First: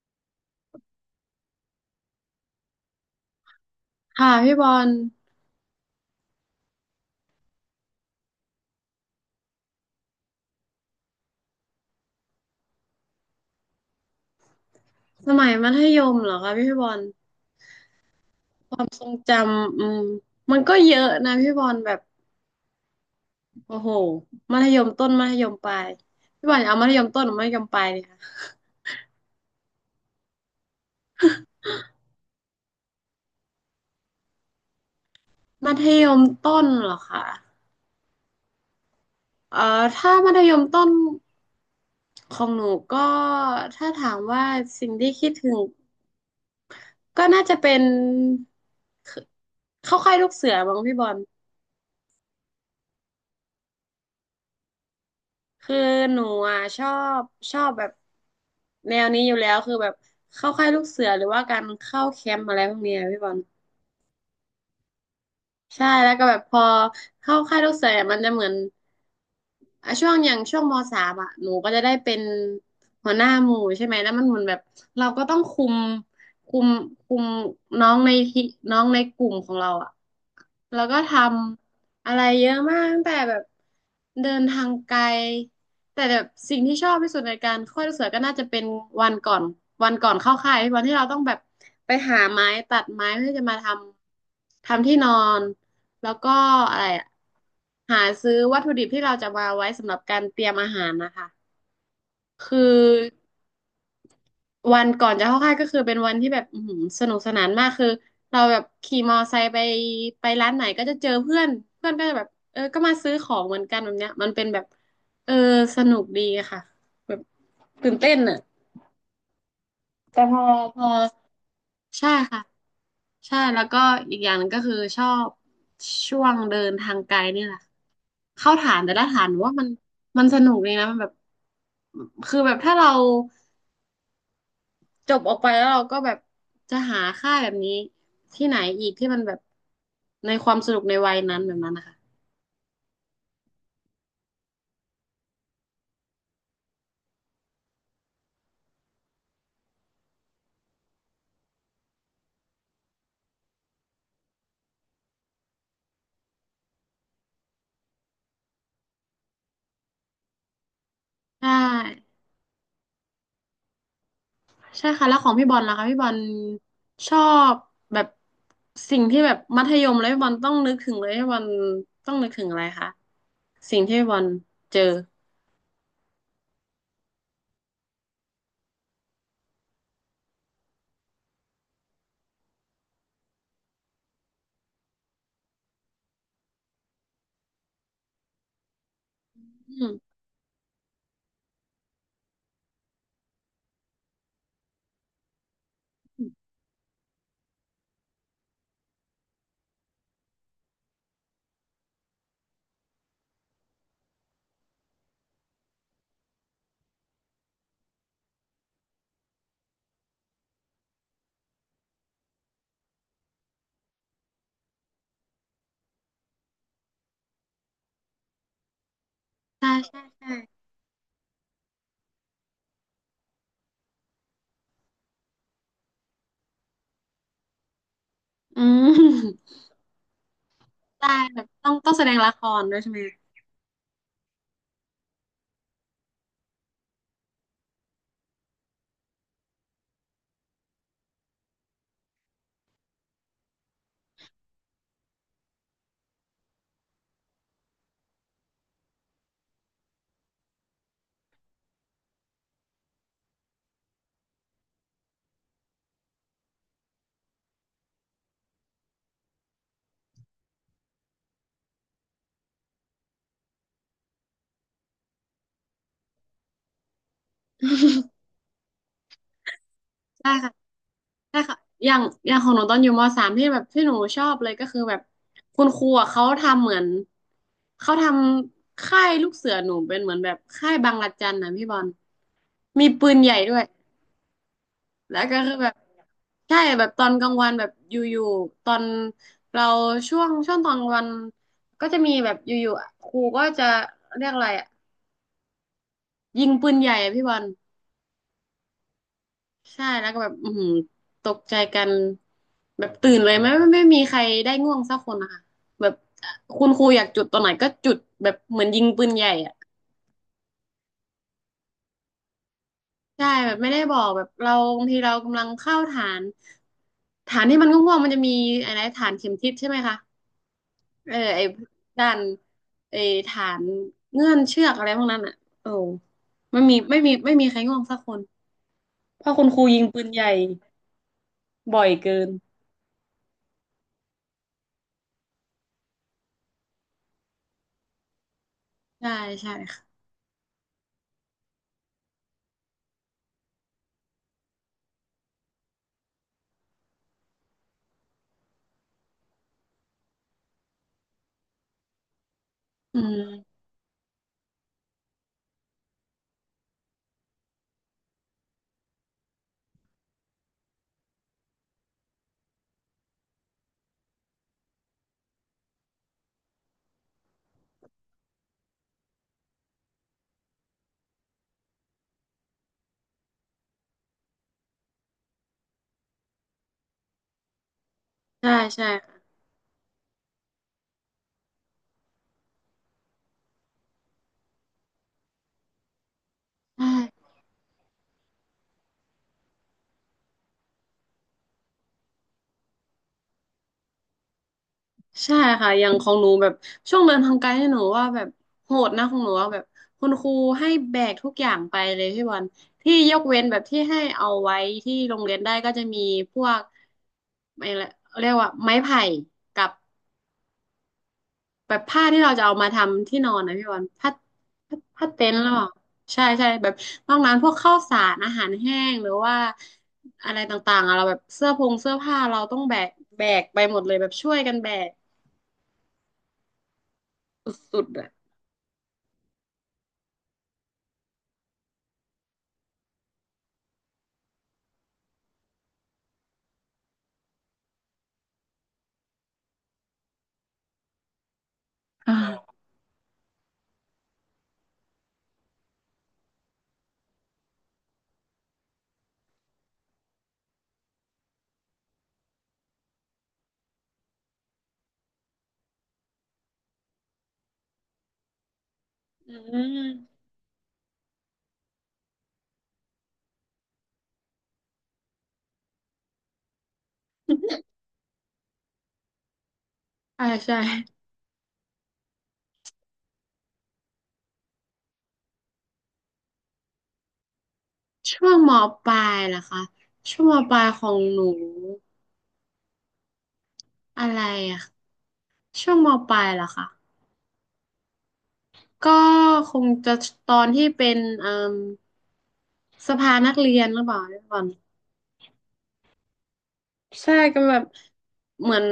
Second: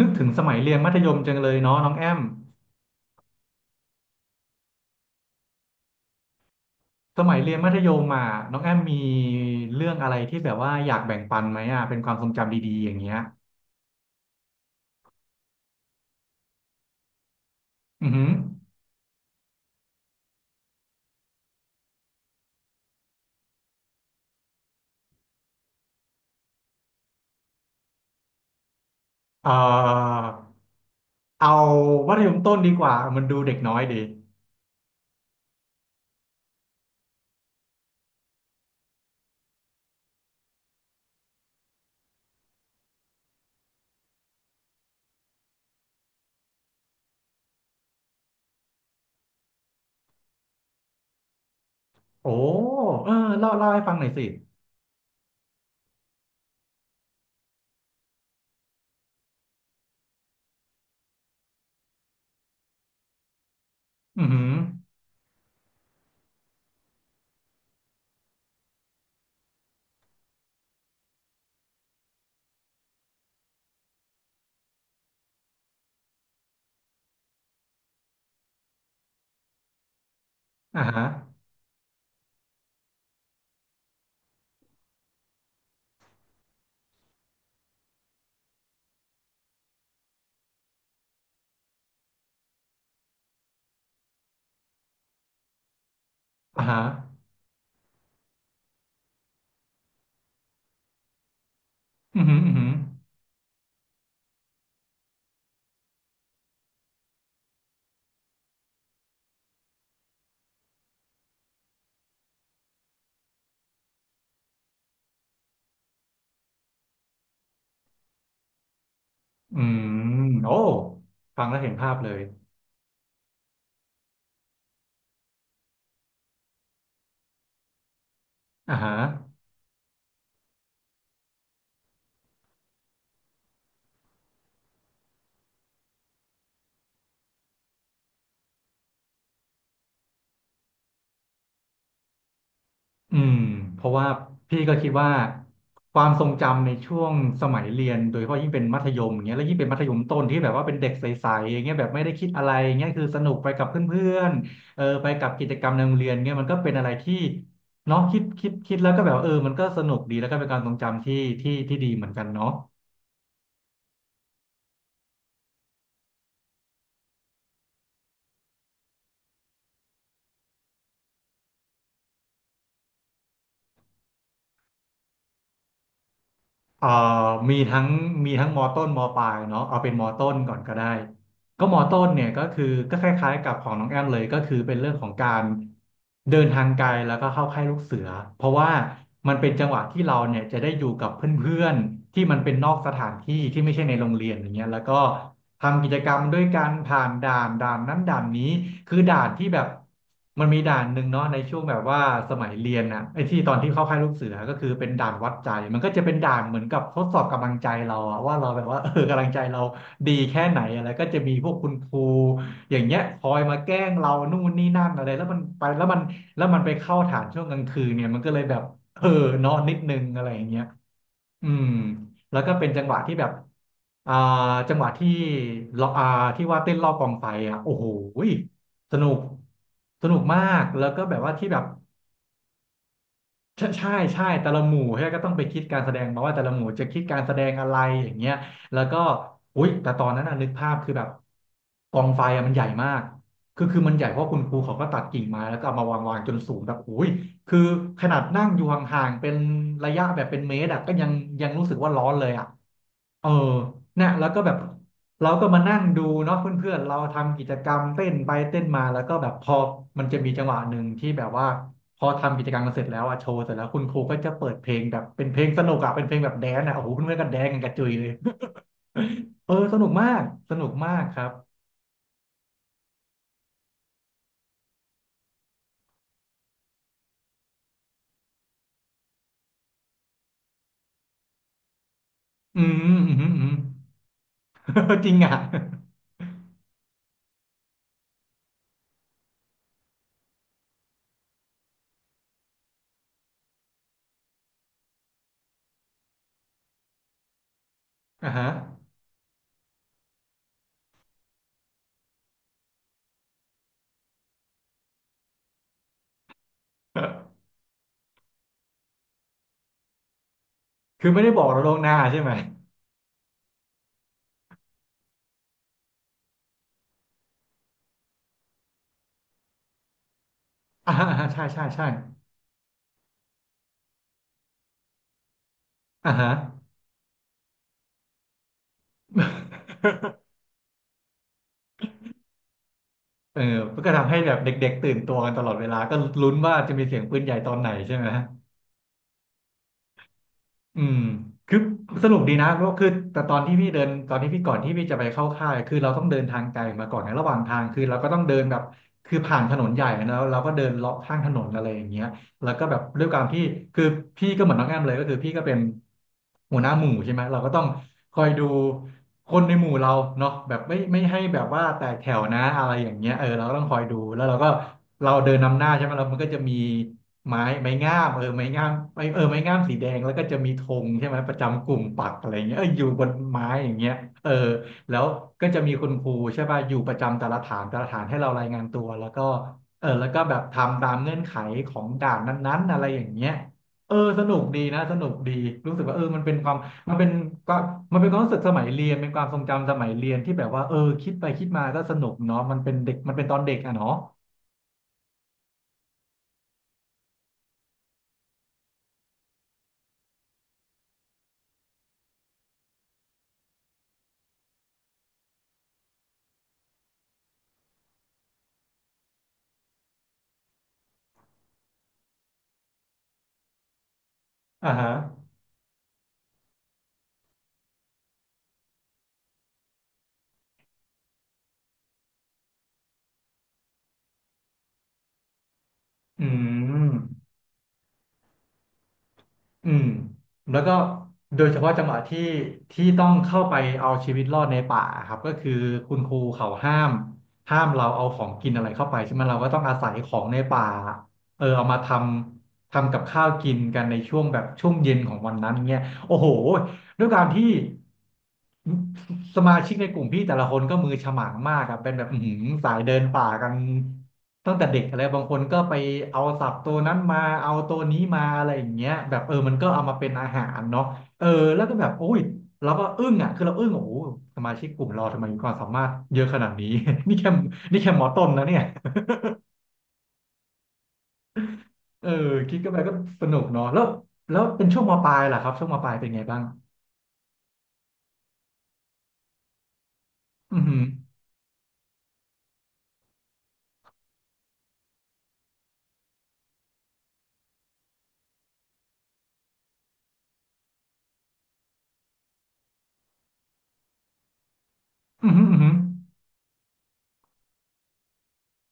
นึกถึงสมัยเรียนมัธยมจังเลยเนาะน้องแอมค่ะพี่บอลสมัยเรียนมัธยมอ่ะน้องแอมมีเรื่องอะไรที่แบบว่าอยากแบ่งปันไหมอ่ะเป็นความทรงจำดีๆอย่างเงี้ยสมัยมัธยมเหรอคะพี่บอลอือหือความทรงจำอืมมันก็เยอะนะพี่บอลแบบโอ้โหมัธยมต้นมัธยมปลายพี่บอลเอามัธยมต้นหรือมัธยมปลายดีคะเอ่อเอามัธยมต้นดีกว่ามันดูเด็กน้อยดีมัธยมต้นเหรอคะเอ่อถ้ามัธยมต้นของหนูก็ถ้าถามว่าสิ่งที่คิดถึงก็น่าจะเป็นเข้าค่ายลูกเสือบ้างพี่บอล โอ้เออเล่าให้ฟังหน่อยสิคือหนูอ่ะชอบแบบแนวนี้อยู่แล้วคือแบบเข้าค่ายลูกเสือหรือว่าการเข้าแคมป์อะไรพวกเนี้ยพี่บอลอือหือใช่แล้วก็แบบพอเข้าค่ายลูกเสืออะมันจะเหมือน อ่ะช่วงอย่างช่วงมสามอ่ะหนูก็จะได้เป็นหัวหน้าหมู่ใช่ไหมแล้วมันเหมือนแบบเราก็ต้องคุมคุมคุมน้องในที่น้องในกลุ่มของเราอ่ะแล้อ่าวก็ฮะทำอะไรเยอะมากตั้งแต่แบบเดินทางไกลแต่แบบสิ่งที่ชอบที่สุดในการค่อยลูกเสือก็น่าจะเป็นวันก่อนวันก่อนเข้าค่ายวันที่เราต้องแบบไปหาไม้ตัดไม้เพื่อจะมาทำที่นอน แล้วก็อ่าฮะอะไรอะหาซื้อวัตถุดิบที่เราจะมาไว้สำหรับการเตรียมอาหารนะคะอือหืออือคือหือวันก่อนจะเข้าค่ายก็คือเป็นวันที่แบบอื้อหือสนุกสนานมากคือเราแบบขี่มอไซค์ไปไปร้านไหนก็จะเจอเพื่อนเพื่อนก็จะแบบเออก็มาซื้อของเหมือนกันแบบเนี้ยมันเป็นแบบเออสนุกดีอะค่ะแบบตื่นเต้นอะอืมแต่พอโอ้พอ ฟังแล้วเห็นภาพเลใช่ยค่ะใช่แล้วก็อีกอย่างหนึ่งก็คือชอบช่วงเดินทางไกลเนี่ยแหละค่ะเข้าฐาอ่านแต่ฮะ ละฐานหนูว่ามันสนุกเลยนะมันแบบคือแบบถ้าเราจบออกไปแล้วเราก็แบบจะหาค่ายแบบนี้ที่ไหนอีกที่มันแบบในความสนุกในวัยนั้นแบบนั้นนะคะอืมเพราะว่าพี่ก็คิดว่าความทรงจำในช่วงสมัยเรียนโดยเฉพาะยิ่งเป็นมัธยมอย่างเงี้ยแล้วยิ่งเป็นมัธยมต้นที่แบบว่าเป็นเด็กใสๆอย่างเงี้ยแบบไม่ได้คิดอะไรอย่างเงี้ยคือสนุกไปกับเพื่อนๆเออไปกับกิจกรรมในโรงเรียนเงี้ยมันก็เป็นอะไรที่เนาะคิดแล้วก็แบบว่าเออมันก็สนุกดีแล้วก็เป็นการทรงจำที่ใช่ ที่ดีเหมือนกันเนาะ ใช่ค่ะแล้วของพี่บอลล่ะคะพี่บอลชอบแบบสิ่งที่แบบมัธยมแล้วพี่บอลต้องนึกถึงเลยพี่บอลต้องนึกถึงอะไรคะสิ่งที่พี่บอลเจอเอ่อมีทั้งมีทั้งมอต้นมอปลายเนาะเอาเป็นมอต้นก่อนก็ได้ก็มอต้นเนี่ยก็คือก็คล้ายๆกับของน้องแอมเลยก็คือเป็นเรื่องของการเดินทางไกลแล้วก็เข้าค่ายลูกเสือเพราะว่ามันเป็นจังอืหวะที่เรามเนี่ยจะได้อยู่กับเพื่อนๆที่มันเป็นนอกสถานที่ที่ไม่ใช่ในโรงเรียนอย่างเงี้ยแล้วก็ทำกิจกรรมด้วยการผ่านด่านด่านนั้นด่านนี้คือด่านที่แบบ มันมีด่านหนึ่งเนาะในช่วงแบบว่าสมัยเรียนน่ะไอ้ที่ตอนที่เข้าค่ายลูกเสือก็คือเป็นด่านวัดใจมันก็จะเป็นด่านเหมือนกับทดสอบกำลังใจเราอะว่าเราแบบว่าเออกำลังใจเราดีแค่ไหนอะไรก็จะมีพวกคุณครูอย่างเงี้ยคอยมาแกล้งเรานู่นนี่นั่นอะไรแล้วมันไปแล้วมันแล้วมันไปเข้าฐานช่วงกลางคืนเนี่ยมันก็เลยแบบเออเนอนใช่นิดนึใช่งอะไรใช่อย่างเงี้ยอืมแล้วก็เป็นจังหวะที่แบบอ่าจังหวะที่เราที่ว่าเต้นรอบกองไฟอ่ะโอ้โห อืสนุกมสนุกมากแล้วก็ได้แบบว่าแบที่บแบบต้องแสดงละครด้วยใช่ไหมใช่ใช่ใช่แต่ละหมู่เฮ้ยก็ต้องไปคิดการแสดงมาว่าแต่ละหมู่จะคิดการแสดงอะไรอย่างเงี้ยแล้วก็อุ๊ยแต่ตอนนั้นน่ะนึกภาพคือแบบกองไฟอ่ะมันใหญ่มากคือมันใหญ่เพราะคุณครูเขาก็ตัดกิ่งไม้แล้วก็เอามาวางจนสูงแบบอุ้ยคือขนาดนั่งอยู่ห่างๆเป็นระยะแบบเป็นเมตรอะก็ยังรู้สึกว่าร้อนเลยอ่ะ เออเนี่ยแล้วก็แบบเราก็มานั่งดูเนาะเพื่อนๆเราทำกิจกรรมเต้นไปเต้นมาแล้วก็แบบพอมันจะมีจังหวะหนึ่งที่แบบว่าพอทำกิจกรรมกันเสร็จแล้วอะโชว์เสร็จแล้วคุณครูก็จะเปิดเพลงแบบเป็นเพลงสนุกอะเป็นเพลงแบบแดนซ์อะโอ้โหเพื่อนๆก็แดนซ์กันกระจุยเลย เออสนุกมากใช่สค่ะนุกมากครับใช่ค่ะอย่างของหนูตอนอยู่มสามที่แบบที่หนูชอบเลยก็คือแบบคุณครูอะเขาทำเหมือนเขาทำค่ายลูกเสือหนูเป็นเหมือนแบบค่ายบังระจันนะพี่บอลอืมมีอืมปืนอืใหม ญ่ อืด้ม วย จริงแล้วอะก็คือแบบใช่แบบตอนกลางวันแบบอยู่ๆตอนเราช่วงตอนกลางวันก็จะมีแบบอยู่ๆครูก็จะเรียกอะไรอ่ะยิงปืนใหญ่อะพี่บอลอ่าฮะ ใช่แล้วก็แบบอือหือตกใจกันแบบตื่นเลยไม่มีใครได้ง่วงสักคนนะคะแบบคุณครูอยากจุดตอนไหนก็จุดแบบเหมือนยิงปืนใหญ่อ่ะ คือไม่ได้บอกเราล่วงหน้าใช่ไหม ใช่แบบไม่ได้บอกแบบเราบางทีเรากำลังเข้าฐานที่มันง่วงๆมันจะมีอะไรฐานเข็มทิศใช่ไหมคะ อ่าเอออ่าใช่ไอ้ใช่ใช่ด้านไอ้ฐานเงื่อนเชือกอะไรพวกนั้นอ่ะโอ้อ่าฮะ ไม่มีใครง่วงสักคนเพราะคุณครูยิงปืน ใหญ่บ่อยเกินเออมันก็ทำให้แบบเด็กๆตื่นตัวกันตลอดเวลาก็ลุ้นว่าจะมีเสียงปืนใหญ่ตอนไหนใช่ไหม ใช่ใช่ค่ะอืมคือสรุปดีนะเพราะคือแต่ตอนที่พี่เดินตอนที่พี่ก่อนที่พี่จะไปเข้าค่ายคือเราต้องเดินทางไกลมาก่อนในระหว่างทางคือเราก็ต้องเดินแบบคือผ่านถนนใหญ่แล้วเราก็เดินเลาะข้างถนนอะไรอย่างเงี้ยแล้วก็แบบอืด้วยความที่มคือพี่ก็เหมือนน้องแอมเลยก็คือพี่ก็เป็นหัวหน้าหมู่ใช่ไหมเราก็ต้องคอยดูคนในหมู่เราเนาะแบบไม่ให้แบบว่าแตกแถวนะอะไรอย่างเงี้ยเออเราก็ต้องคอยดูแล้วเราก็เราเดินนำหน้าใช่ไหมแล้วมันก็จะมี ไม้ไม้งามเออไม้งามไม้เออไม้งามสีแดงแล้วก็จะมีธงใช่ไหมประจำกลุ่มปักอะไรเงี้ยเอออยู่บนไม้อย่างเงี้ยเออแล้วก็จะมีคุณครูใช่ป่ะอยู่ประจำแต่ละฐานแต่ละฐานให้เรารายใช่งานตัวใช่แล้วก็เออแล้วก็แบบทำตามเงื่อนไขของด่านนั้นๆอะไรอย่างเงี้ยเออสนุกดีนะสนุกดีรู้สึกว่าเออมันเป็นความใช่มันเป็นก็มันเป็นความรู้สึกสมัยเรียนเป็นความทรงจำสมัยเรียนที่แบบว่าเออคิดไปคิดมาก็สนุกเนาะมันเป็นเด็กมันเป็นตอนเด็กอะเนาะใช่ค่ะอย่างของหนูแบบช่วงเดินทางไกลเนี่ยหนูว่าแบบโหดนะของหนูว่าแบบคุณครูให้แบกทุกอย่างไปเลยพี่บอลที่ยกเว้นแบบที่ให้เอาไว้ที่โรงเรียนได้ก็จะมีพวกอะไรเรียกว่าไม้ไผ่กับ แบบผ้าที่เราจะเอามาทำที่นอนนะพี่วันผ้าอ่าฮะผ้าเต็นท์หรอใช่ใช่แบบนอกนั้นพวกข้าวสารอาหารแห้งหรือว่าอะไรต่างๆอะเราแบบเสื้อพงเสื้อผ้าเราต้องแบกไปหมดเลยแบบช่วยกันแบกอืม สุดๆอะอืมแล้วก็โดยเฉพาะจังหวะที่ต้องเข้าไปเอาชีวิตรอดในป่าครับก็คือคุณครูเขาห้ามเราเอาของกินอะไรเข้าไปใช่ไหมเราก็ต้องอาศัยของในป่าเออเอามาทอ่าำกับข้าวกินกันในช่วงแบบช่วงเย็นของวันนั้นเงี้ยโอ้โห ด้วยการที่สมาชิกในกลุ่มพี่แต่ละคนก็มือฉมังมากอะเป็นแบบอื้อหือสายเดินป่ากันตั้งแต่เด็กอะไรบางคนก็ไปเอาสับตัวนั้นมาเอาตัวนี้มาอะไรอย่างเงี้ยแบบเออือมันก็เอามาเป็นมอาหารเนาะเออแล้วก็แบบโอ้ยเราก็อึ้งอ่ะคือเราอึ้งโอ้โหสมาชิกกลุ่มเราทำไมมีความสามารถเยอะขนาดนี้ นี่แค่หมอต้นนะเนี่ยใช่ใช่เออคิดก็ไปก็สนุกเนาะแล้วเป็นช่วงมปลายล่ะครับช่วงมปลายเป็นไงบ้างช่วงมปลายล่ะคะช่วงมปอืลาอยหืขอองหนูอะไรอะช่วงมปลายล่ะคะก็คงจะตอนที่เป็นเอ่มสภานักเรียนหรือเปล่าก่อน อือหืออือหือใช่ก็แบบเหมือน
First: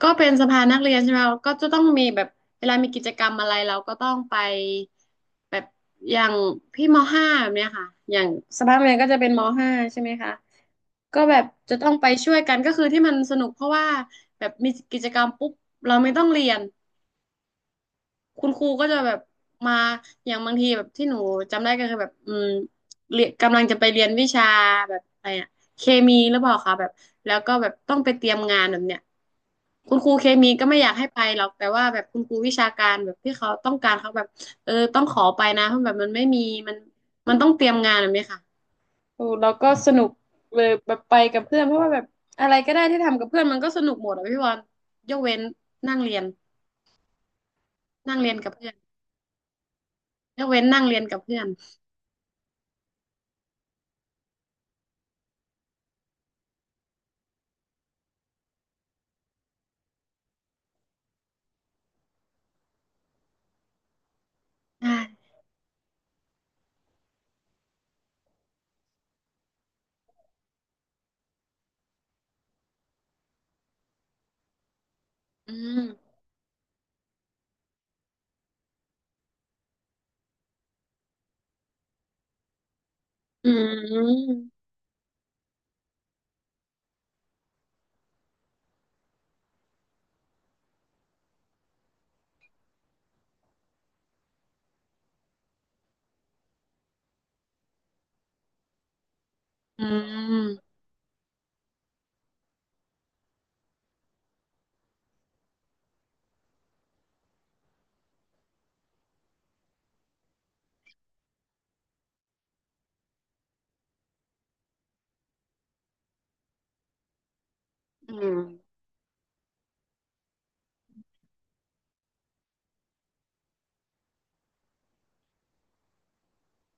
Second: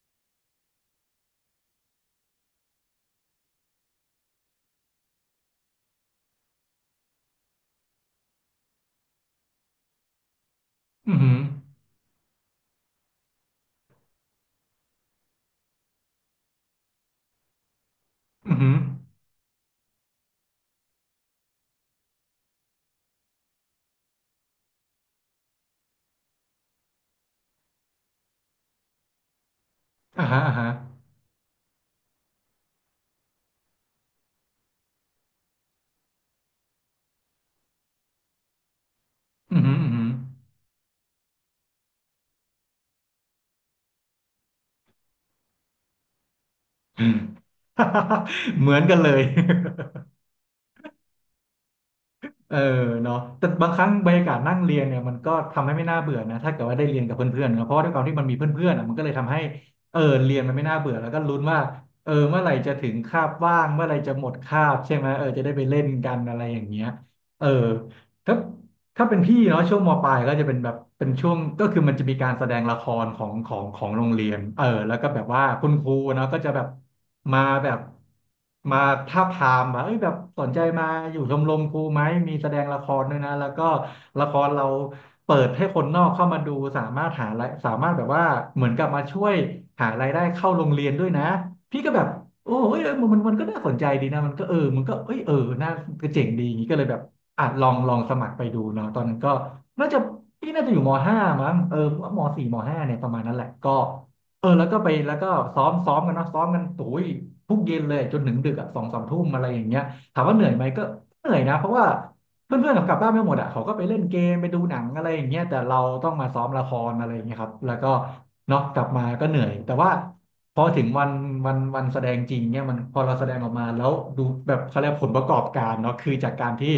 ก็เป็นสภานักเรียนใช่ไหมก็จะต้องมีแบบเวลามีกิจกรรมอะไรเราก็ต้องไปแบบอย่างพี่มห้าแบบเนี้ยค่ะอย่างสภานักเรียนก็จะเป็นมห้าใช่ไหมคะอือก็หืแบอ บจะต้องไปช่วยกันก็คือที่มันสนุกเพราะว่าแบบมีกิจกรรมปุ๊บเราไม่ต้องเรียน คุณอือครูหือก็จะแบบมาอย่างบางทีแบบที่หนูจำได้ก็คือแบบเรียนกำลังจะไปเรียนวิชาแบบอะไรอะเคมีหรือเปล่าคะแบบแล้วก็แบบต้องไปเตรียมงานแบบเนี้ยคุณครูอ่าเคฮะมีอ่าก็ฮะไม่อยากให้ไปหรอกแต่ว่าแบบคุณครูวิชาการแบบที่เขาต้องการเขาแบบเออต้องขอไปนะเพราะแบบมันไม่มีมันมันต้องเตรียมงานแบบนี้ค่ะโอ้เราอือก็หืออืสอหืนุอกเลยแบบไปกับเพื่อนเพราะว่าแบบอะไรก็ได้ที่ทำกับเพื่อนมันก็สนุกหมดอะพี่บอลยกเว้นนั่งเรียนอืม นั่งเรียนกับ เหเพื่อมืน อนกันเลย ยกเว้นนั่งเรียนกับเพื่อนเออเนาะแต่บางครั้งบรรยากาศนั่งเรียนเนี่ยมันก็ทำให้ไม่น่าเบื่อนะถ้าเกิดว่าได้เรียนกับเพื่อนๆเนอะเพราะว่าด้วยความที่มันมีเพื่อนๆอ่ะมันก็เลยทำให้เออเรียนมันไม่น่าเบื่อแล้วก็ลุ้นว่าเออเมื่อไหร่จะถึงคาบว่างเมื่อไหร่จะหมดคาบใช่อ่ไหมเออจะได้ไปเล่นกันอะไรอย่างเงี้ยเออถ้า เป็นพี่เนาะช่วงมปลายก็จะเป็นแบบเป็นช่วงก็คือมันจะมีการแสดงละครของโรงเรียนเออแล้วก็แบบว่าอืคุณครูมเนาะก็จะแบบมามาทาบทามว่าเอ้ยแบบสนใจมาอยู่ชมรมครูไหมมีแสดงละครด้วยนะแล้อืวก็ละคมรเรา เปิดให้คนนอกเข้ามาดูสามารถหารายสามารถแบบว่าเหมือนกับมาช่วยหารายได้เข้าโรงเรียนด้วยนะพี่ก็แบบโอ้เอ้ยมันก็น่าสนใจดีนะมันก็เออมันก็เอ้ยเออน่าก็เจ๋งดีอย่างนี้ก็เลยแบบอ่ะลองสมัครไปดูเนาะตอนนั้นก็อืน่าจะพี่น่ามจะอยู่มห้ามั้งเออมสี่มห้าเนี่ยประมาณนั้นแหละก็เออแล้วก็ไปแล้วก็ซ้อมกันเนาะซ้อมกันโุ้ยทุกเย็นเลยจนถึงดึกอ่ะสองสามทุ่มอะไรอย่างเงี้ยถามว่าเหนื่อยไหมก็เหนื่อยนะเพราะว่า เพื่อนๆเขากลับบ้านไม่หมดอ่ะเขาก็ไปเล่นเกมไปดูหนังอะไรอย่างเงี้ยแต่เราต้องมาซ้อมละครอะไรอย่างเงี้ยครับแล้วก็อืมเนาะกลับมาก็เหนื่อยแต่ว่าพอถึงวันแสดงจริงเนี่ยมันพอเราแสดงออกมาแล้วดูแบบเขาเรียกผลประกอบการเนาะคือจากการที่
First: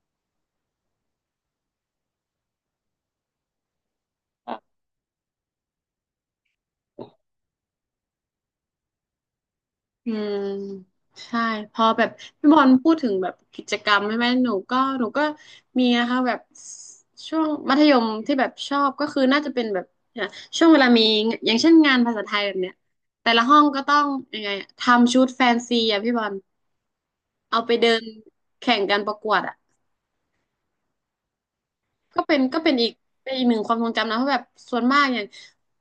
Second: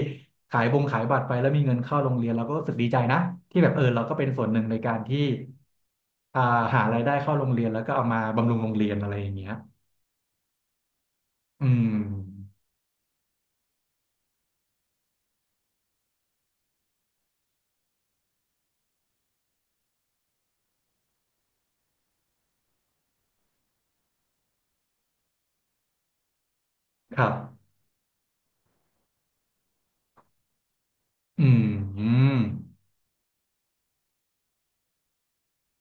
ขายบงขายบัตรไปแล้วมีเงินเข้าโรงเรียนเราก็รู้สึกดีใจนะที่แบบเออเราก็เป็นส่วนหนึ่งในการที่อ่าหารายได้เข้าโรงเรียนแล้วก็เอามาบำรุงโรงเรียนอะไรอย่างเงี้ยอืมใช่อืพอแบบพี่มบอลพูดถึงแบบกิจกรรมใช่ไหมหนูก็มีนะคะแบบช่วงมัธยมที่แบบชอบก็คือน่าจะเป็นแบบเนี่ยช่วงเวลามีอย่างเช่นงานภาษาไทยแบบเนี้ยแต่ละห้องก็ต้องยังไงอะทำชุดแฟนซีอะพี่บอลครับเอาไปเดินแข่งกันประกวดอะ อืมอก็เป็นอีกหนึ่งความทรงจำนะเพราะแบบส่วนมากอย่าง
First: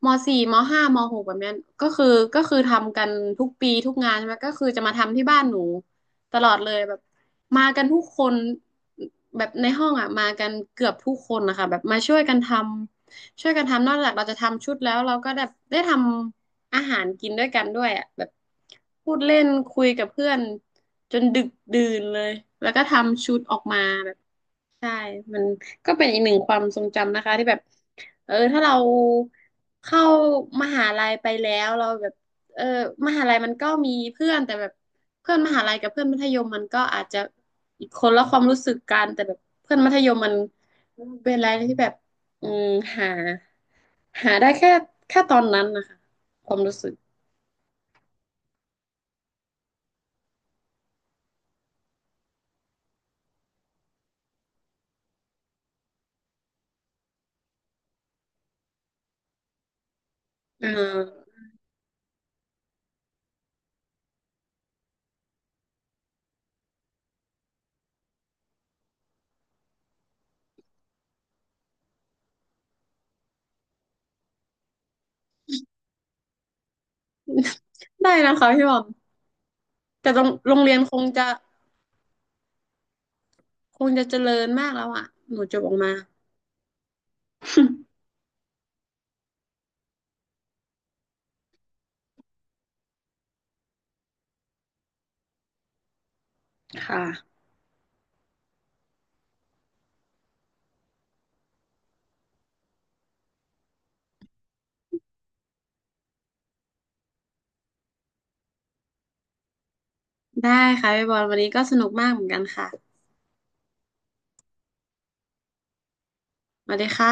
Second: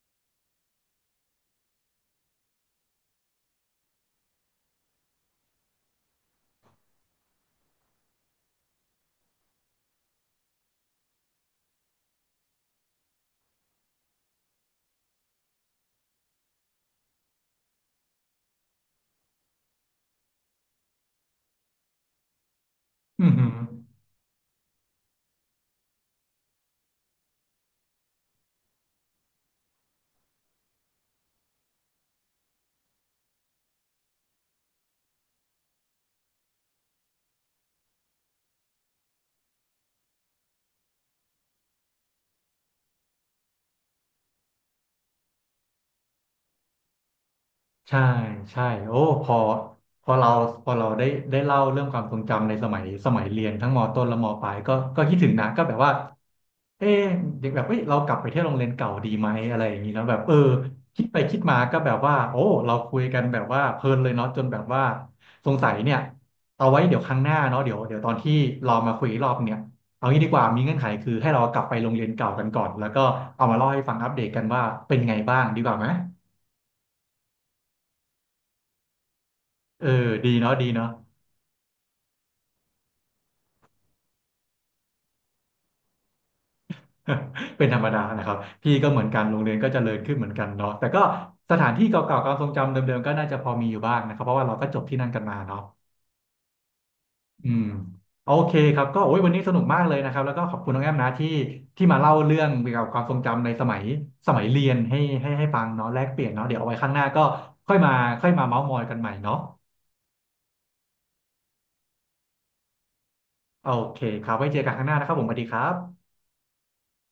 มสี่มห้ามหกแบบเนี้ยก็คือก็คือทำกันทุกปีทุกงานใช่ไหมก็คือจะมาทำที่บ้านหนูตลอดเลยแบบมากันทุกคนแบบในห้องอ่ะมากันเกือบทุกคนนะคะแบบมาช่วยกันทำนอกจากเราจะทำชุดแล้วเราก็ได้ทำอาหารกินด้วยกันด้วยอ่ะแบบพูดเล่นคุยกับเพื่อนจนดึกดื่นเลยแล้วก็ืทำชุม ดออกมา ใช่มันก็เป็นอีกหนึ่งความทรงจำนะคะที่แบบเออถ้าเราเข้ามหาลัยไปแล้วเราแบบเออมหาลัยมันก็มีเพื่อนแต่แบบเพื่อนมหาลัยกับเพื่อนมัธยมมันก็อาจจะอีกคนละความรู้สึกกันแต่แบบเพื่อนมัธยมมันเป็นอะไรที่แบบอืมหาหาได้แค่ตอนนั้นนะคะความรู้สึกใช่ใช่โอ้พอพอเราพอเราได้เล่าเรื่องความทรงจำในสมัยเรียนทั้งมต้นและมปลายก็คิดถึงนะก็แบบว่าเอ๊ะเด็กแบบเอ้ยเรากลับไปเที่ยวโรงเรียนเก่าดีไหมอะไรอย่างนี้แล้วแบบเอออ่คิดไปคิาดมาก็แบบว่าโอ้เราคุยกันแบบว่าเพลินเลยเนาะจนแบบว่าสงสัยเนี่ยเอาไว้เดี๋ยวครั้งหน้าเนาะเดี๋ยวตอนที่เรามาคุยอีกรอบเนี่ยเอางี้ดีกว่ามีเงื่อนไขคือให้เรากลับไปโรงเรียนเก่ากันก่อนแล้วก็เอามาเล่าให้ฟังอัปเดตกันว่าเป็นไงบ้างดีกว่าไหมได้นะคะพี่บอมเออแต่โรงดีเนาะโรงเรียนคงจะเจริญมากแล้วอ่ะหนูจบออกมา เป็นธรรมดานะครับพี่ก็เหมือนกันโรงเรียนก็เจริญขึ้นเหมือนกันเนาะแต่ก็สถานที่เก่าๆความทรงจำเดิมๆก็น่าจะพอมีอยู่บ้างนะครับเพราะว่าเราก็จบที่นั่นกันมาเนาะค่ะ อืมโอเคครับก็โอ้ยวันนี้สนุกมากเลยนะครับแล้วก็ขอบคุณน้องแอมนะที่มาเล่าเรื่องเกี่ยวกับความทรงจำในสมัยเรียนให้ฟังเนาะแลกเปลี่ยนเนาะเดี๋ยวเอาไว้ข้างหน้าก็ค่อยมาเม้าท์มอยกันใหม่เนาะได้ค่ะพี่บอลวันนี้ก็สนุกมากเหมือนกันค่ะโอเคครับไว้เจอกันข้างหน้านะครับผมสวัสดีครับมาเลยค่ะ